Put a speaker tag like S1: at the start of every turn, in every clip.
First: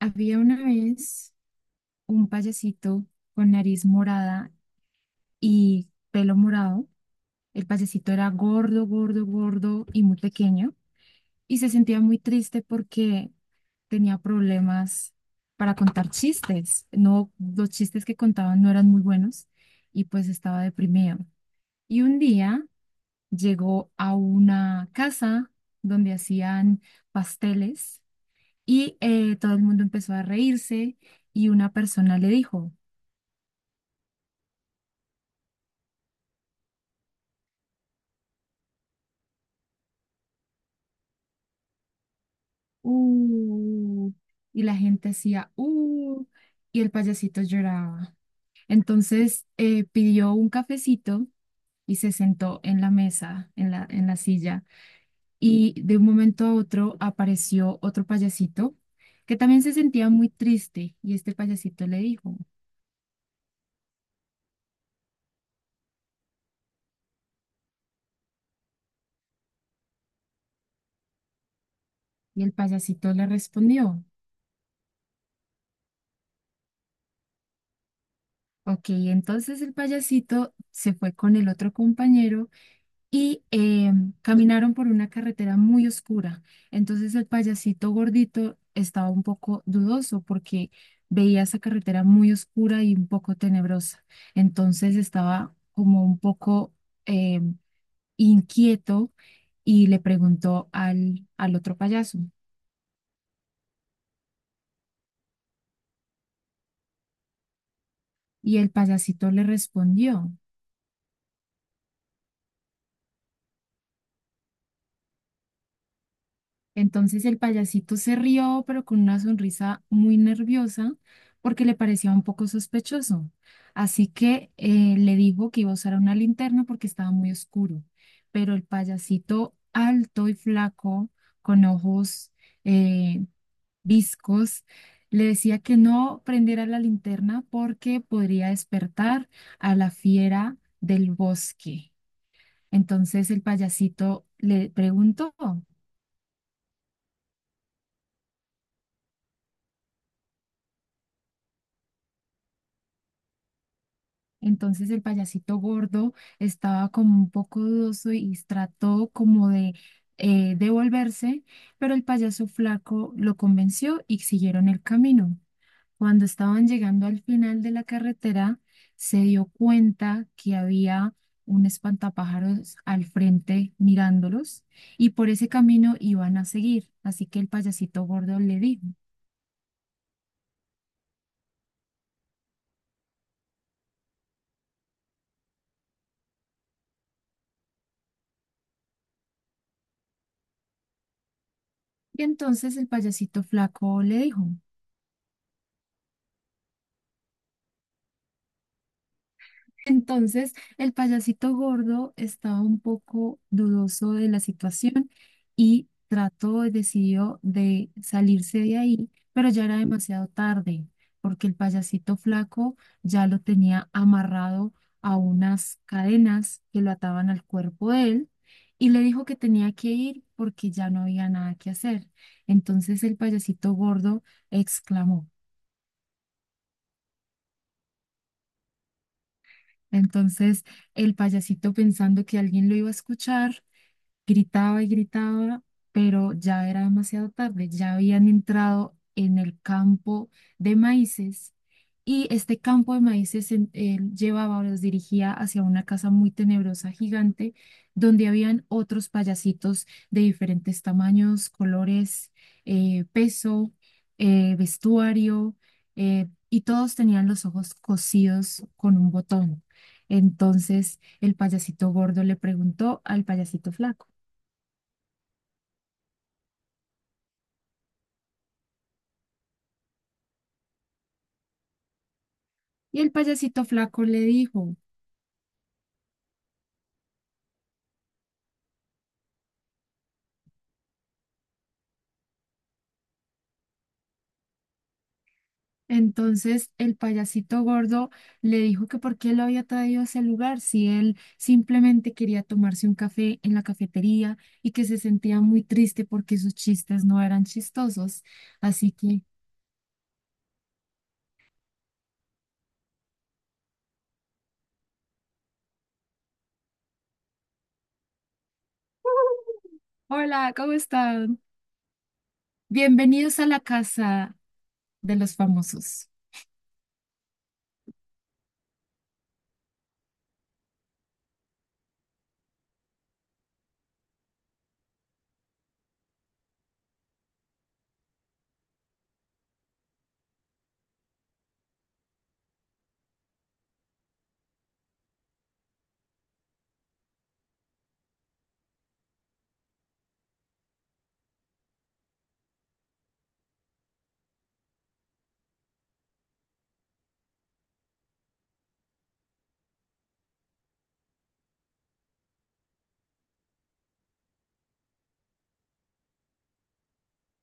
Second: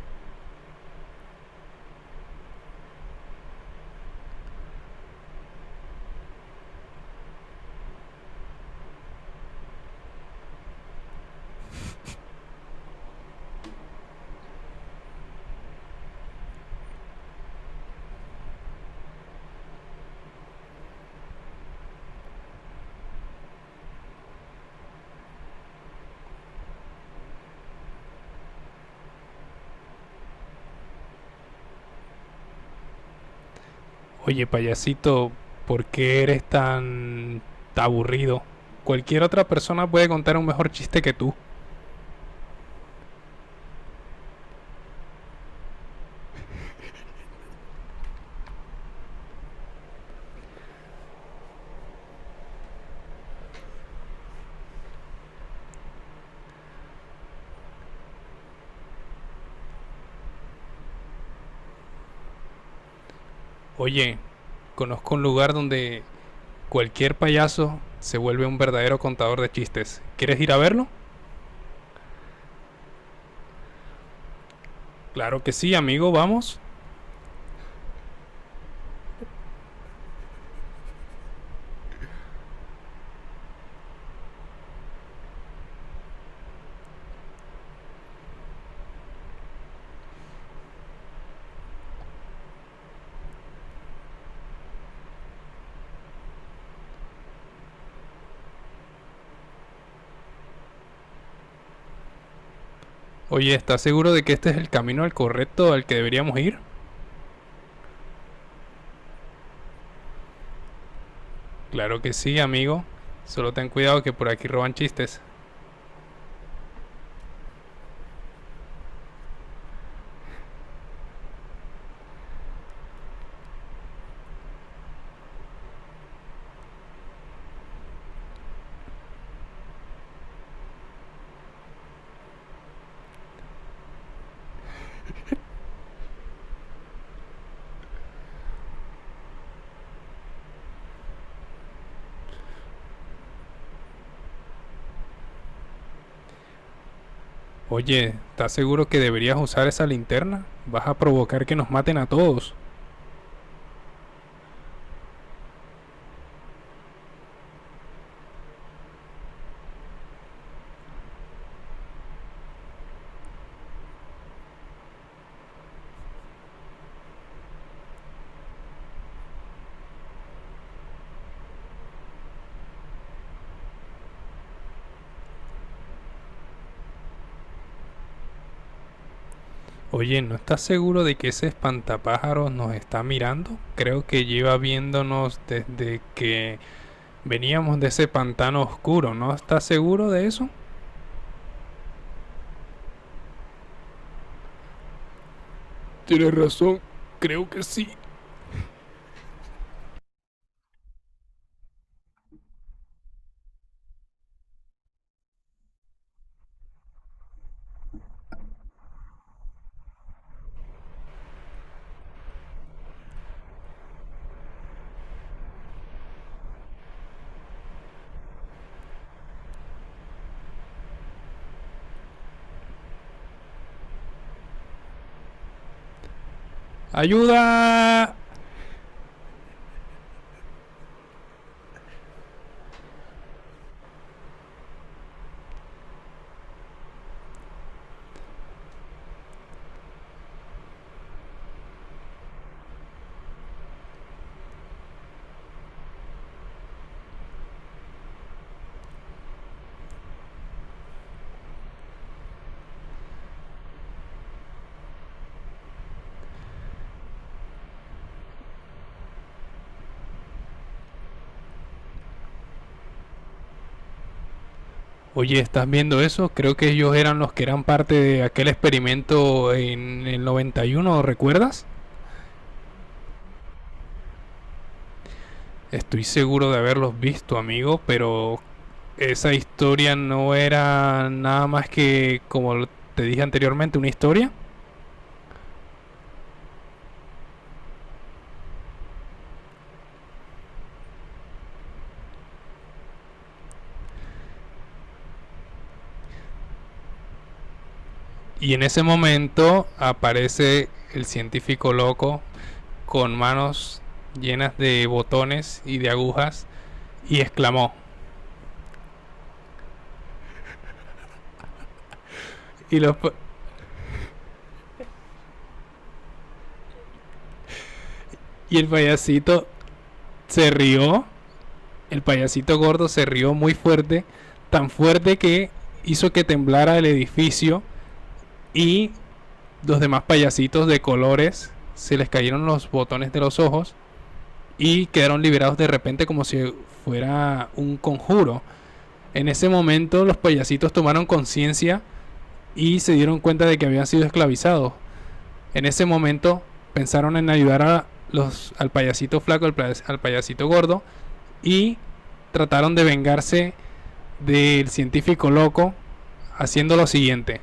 S1: Había una vez un payasito con nariz morada y pelo morado. El payasito era gordo, gordo, gordo y muy pequeño y se sentía muy triste porque tenía problemas para contar chistes. No, los chistes que contaban no eran muy buenos y pues estaba deprimido. Y un día llegó a una casa donde hacían pasteles y todo el mundo empezó a reírse y una persona le dijo
S2: Oye, payasito, ¿por qué eres tan aburrido? Cualquier otra persona puede contar un mejor chiste que tú.
S1: uh, y la gente hacía, y el payasito lloraba. Entonces pidió un cafecito y se sentó en la mesa, en la silla, y de un momento a otro apareció otro payasito que también se sentía muy triste, y este payasito le dijo,
S2: Oye, conozco un lugar donde cualquier payaso se vuelve un verdadero contador de chistes. ¿Quieres ir a verlo?
S1: y el payasito le respondió.
S2: Claro que sí, amigo, vamos.
S1: Ok, entonces el payasito se fue con el otro compañero y caminaron por una carretera muy oscura. Entonces el payasito gordito estaba un poco dudoso porque veía esa carretera muy oscura y un poco tenebrosa. Entonces estaba como un poco eh, inquieto y le preguntó al otro payaso.
S2: Oye, ¿estás seguro de que este es el camino al correcto al que deberíamos ir?
S1: Y el payasito le respondió.
S2: Claro que sí, amigo. Solo ten cuidado que por aquí roban chistes.
S1: Entonces el payasito se rió, pero con una sonrisa muy nerviosa, porque le parecía un poco sospechoso. Así que le dijo que iba a usar una linterna porque estaba muy oscuro. Pero el payasito alto y flaco, con ojos eh, viscos, le decía que no prendiera la linterna porque podría despertar a la fiera del bosque. Entonces el payasito le preguntó.
S2: Oye, ¿estás seguro que deberías usar esa linterna? Vas a provocar que nos maten a todos.
S1: Entonces el payasito gordo estaba como un poco dudoso y trató como de devolverse, pero el payaso flaco lo convenció y siguieron el camino. Cuando estaban llegando al final de la carretera, se dio cuenta que había un espantapájaros al frente mirándolos y por ese camino iban a seguir. Así que el payasito gordo le dijo.
S2: Oye, ¿no estás seguro de que ese espantapájaros nos está mirando? Creo que lleva viéndonos desde que veníamos de ese pantano oscuro, ¿no estás seguro de eso?
S1: Y entonces el payasito flaco le dijo.
S2: Tienes razón, creo que sí.
S1: Entonces, el payasito gordo estaba un poco dudoso de la situación y trató y decidió de salirse de ahí, pero ya era demasiado tarde, porque el payasito flaco ya lo tenía amarrado a unas cadenas que lo ataban al cuerpo de él y le dijo que tenía que ir porque ya no había nada que hacer. Entonces, el payasito gordo exclamó.
S2: ¡Ayuda!
S1: Entonces, el payasito pensando que alguien lo iba a escuchar, gritaba y gritaba, pero ya era demasiado tarde, ya habían entrado en el campo de maíces y este campo de maíces en- él llevaba o los dirigía hacia una casa muy tenebrosa, gigante, donde habían otros payasitos de diferentes tamaños, colores, peso, vestuario, y todos tenían los ojos cosidos con un botón. Entonces, el payasito gordo le preguntó al payasito flaco.
S2: Oye, ¿estás viendo eso? Creo que ellos eran los que eran parte de aquel experimento en el 91, ¿recuerdas?
S1: Y el payasito flaco le dijo.
S2: Estoy seguro de haberlos visto, amigo, pero esa historia no era nada más que, como te dije anteriormente, una historia.
S1: Entonces el payasito gordo le dijo que por qué lo había traído a ese lugar si él simplemente quería tomarse un café en la cafetería y que se sentía muy triste porque sus chistes no eran chistosos.
S2: Y en ese
S1: Así que,
S2: momento aparece el científico loco con manos llenas de botones y de agujas y exclamó.
S1: hola, ¿cómo están?
S2: Y los,
S1: Bienvenidos a la casa de los famosos.
S2: y el payasito se rió, el payasito gordo se rió muy fuerte, tan fuerte que hizo que temblara el edificio y los demás payasitos de colores se les cayeron los botones de los ojos y quedaron liberados de repente como si fuera un conjuro. En ese momento los payasitos tomaron conciencia y se dieron cuenta de que habían sido esclavizados. En ese momento pensaron en ayudar al payasito flaco, al payasito gordo y trataron de vengarse del científico loco haciendo lo siguiente.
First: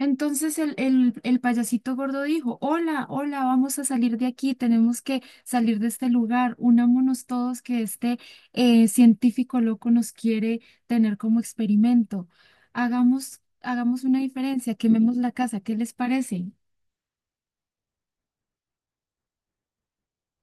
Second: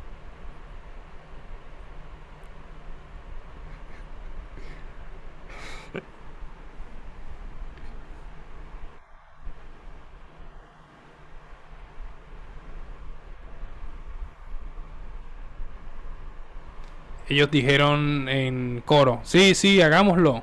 S1: Entonces el payasito gordo dijo, hola, hola, vamos a salir de aquí, tenemos que salir de este lugar, unámonos todos que este científico loco nos quiere tener como experimento. Hagamos una diferencia, quememos la casa, ¿qué les parece?
S2: Ellos dijeron en coro, sí, sí, hagámoslo.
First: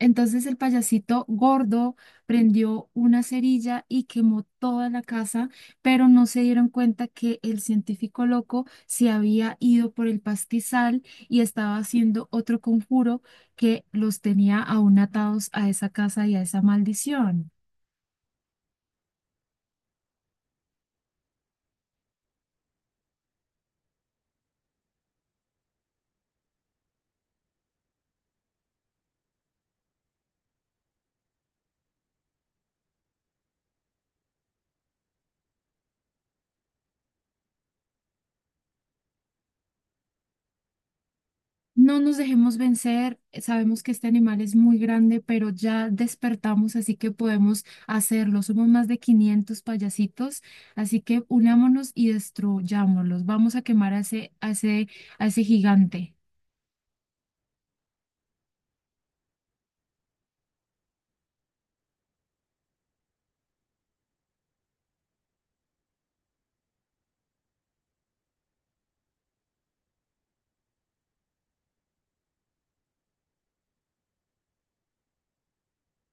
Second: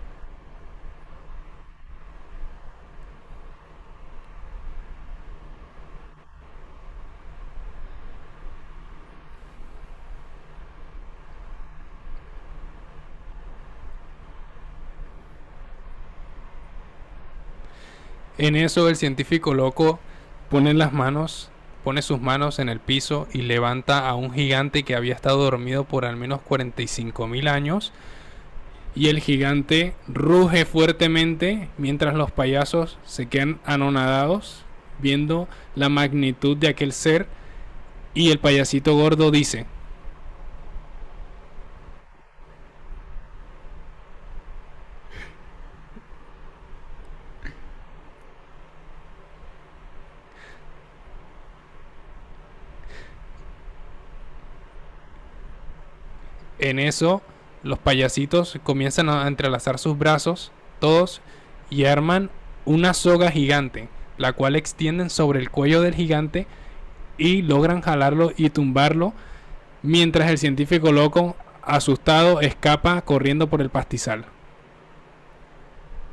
S1: Entonces el payasito gordo prendió una cerilla y quemó toda la casa, pero no se dieron cuenta que el científico loco se había ido por el pastizal y estaba haciendo otro conjuro que los tenía aún atados a esa casa y a esa maldición.
S2: En eso el científico loco pone las manos, pone sus manos en el piso y levanta a un gigante que había estado dormido por al menos 45 mil años y el gigante ruge fuertemente mientras los payasos se quedan anonadados viendo la magnitud de aquel ser y el payasito gordo dice.
S1: No nos dejemos vencer, sabemos que este animal es muy grande, pero ya despertamos, así que podemos hacerlo. Somos más de 500 payasitos, así que unámonos y destruyámoslos. Vamos a quemar a ese gigante.
S2: En eso, los payasitos comienzan a entrelazar sus brazos, todos, y arman una soga gigante, la cual extienden sobre el cuello del gigante y logran jalarlo y tumbarlo, mientras el científico loco, asustado, escapa corriendo por el pastizal.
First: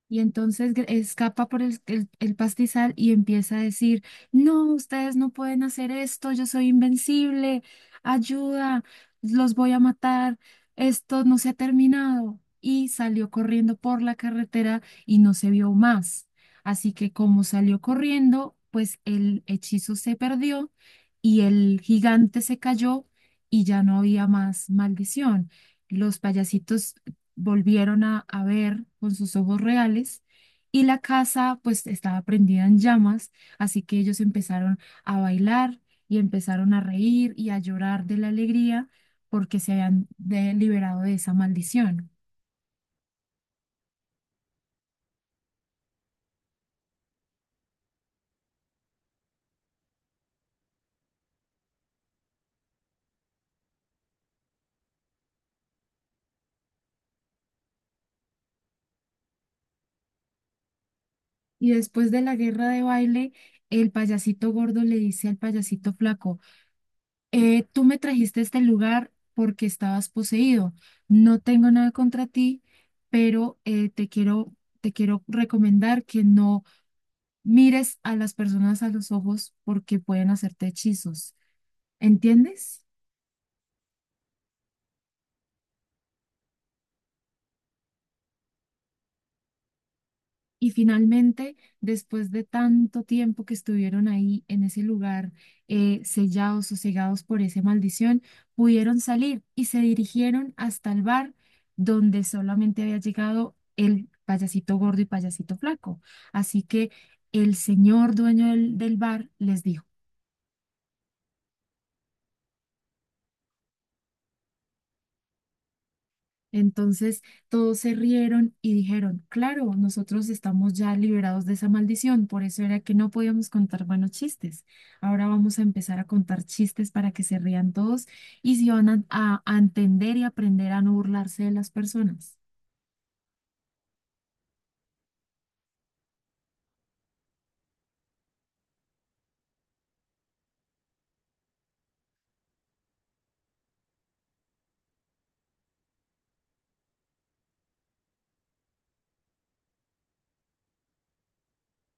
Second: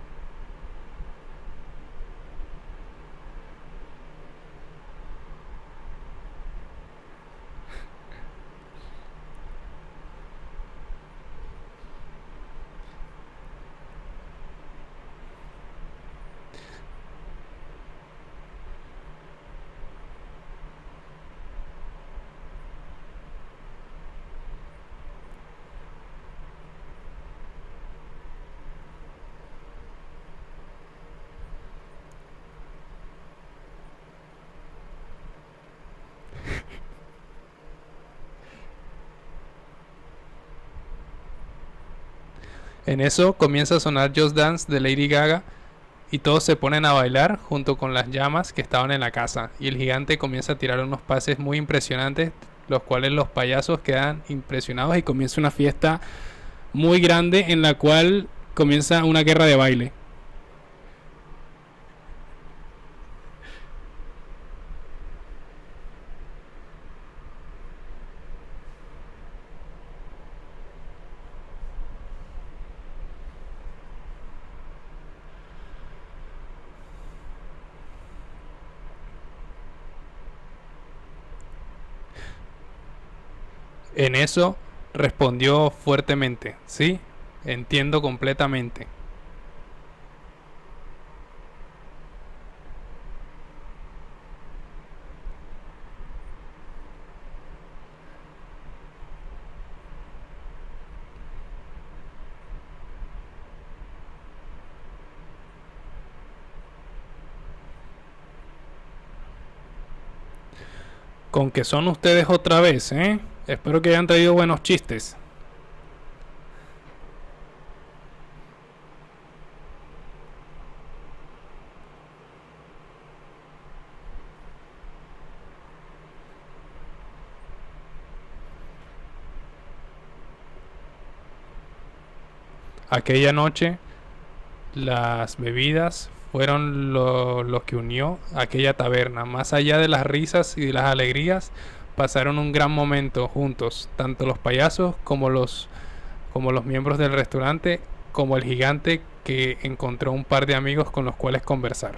S1: Y entonces escapa por el pastizal y empieza a decir, no, ustedes no pueden hacer esto, yo soy invencible, ayuda, los voy a matar, esto no se ha terminado. Y salió corriendo por la carretera y no se vio más. Así que como salió corriendo, pues el hechizo se perdió y el gigante se cayó y ya no había más maldición. Los payasitos volvieron a ver con sus ojos reales y la casa pues estaba prendida en llamas, así que ellos empezaron a bailar y empezaron a reír y a llorar de la alegría porque se habían liberado de esa maldición.
S2: En eso comienza a sonar Just Dance de Lady Gaga y todos se ponen a bailar junto con las llamas que estaban en la casa y el gigante comienza a tirar unos pases muy impresionantes los cuales los payasos quedan impresionados y comienza una fiesta muy grande en la cual comienza una guerra de baile.
S1: Y después de la guerra de baile, el payasito gordo le dice al payasito flaco, tú me trajiste a este lugar porque estabas poseído. No tengo nada contra ti, pero te quiero recomendar que no mires a las personas a los ojos porque pueden hacerte hechizos, ¿entiendes?
S2: En eso respondió fuertemente, sí, entiendo completamente.
S1: Y finalmente, después de tanto tiempo que estuvieron ahí en ese lugar, sellados, sosegados por esa maldición, pudieron salir y se dirigieron hasta el bar donde solamente había llegado el payasito gordo y payasito flaco. Así que el señor dueño del bar les dijo,
S2: Con que son ustedes otra vez, ¿eh? Espero que hayan traído buenos chistes.
S1: entonces todos se rieron y dijeron, claro, nosotros estamos ya liberados de esa maldición, por eso era que no podíamos contar buenos chistes. Ahora vamos a empezar a contar chistes para que se rían todos y se van a entender y aprender a no burlarse de las personas.
S2: Aquella noche las bebidas fueron lo que unió a aquella taberna. Más allá de las risas y de las alegrías, pasaron un gran momento juntos, tanto los payasos como los miembros del restaurante, como el gigante que encontró un par de amigos con los cuales conversar.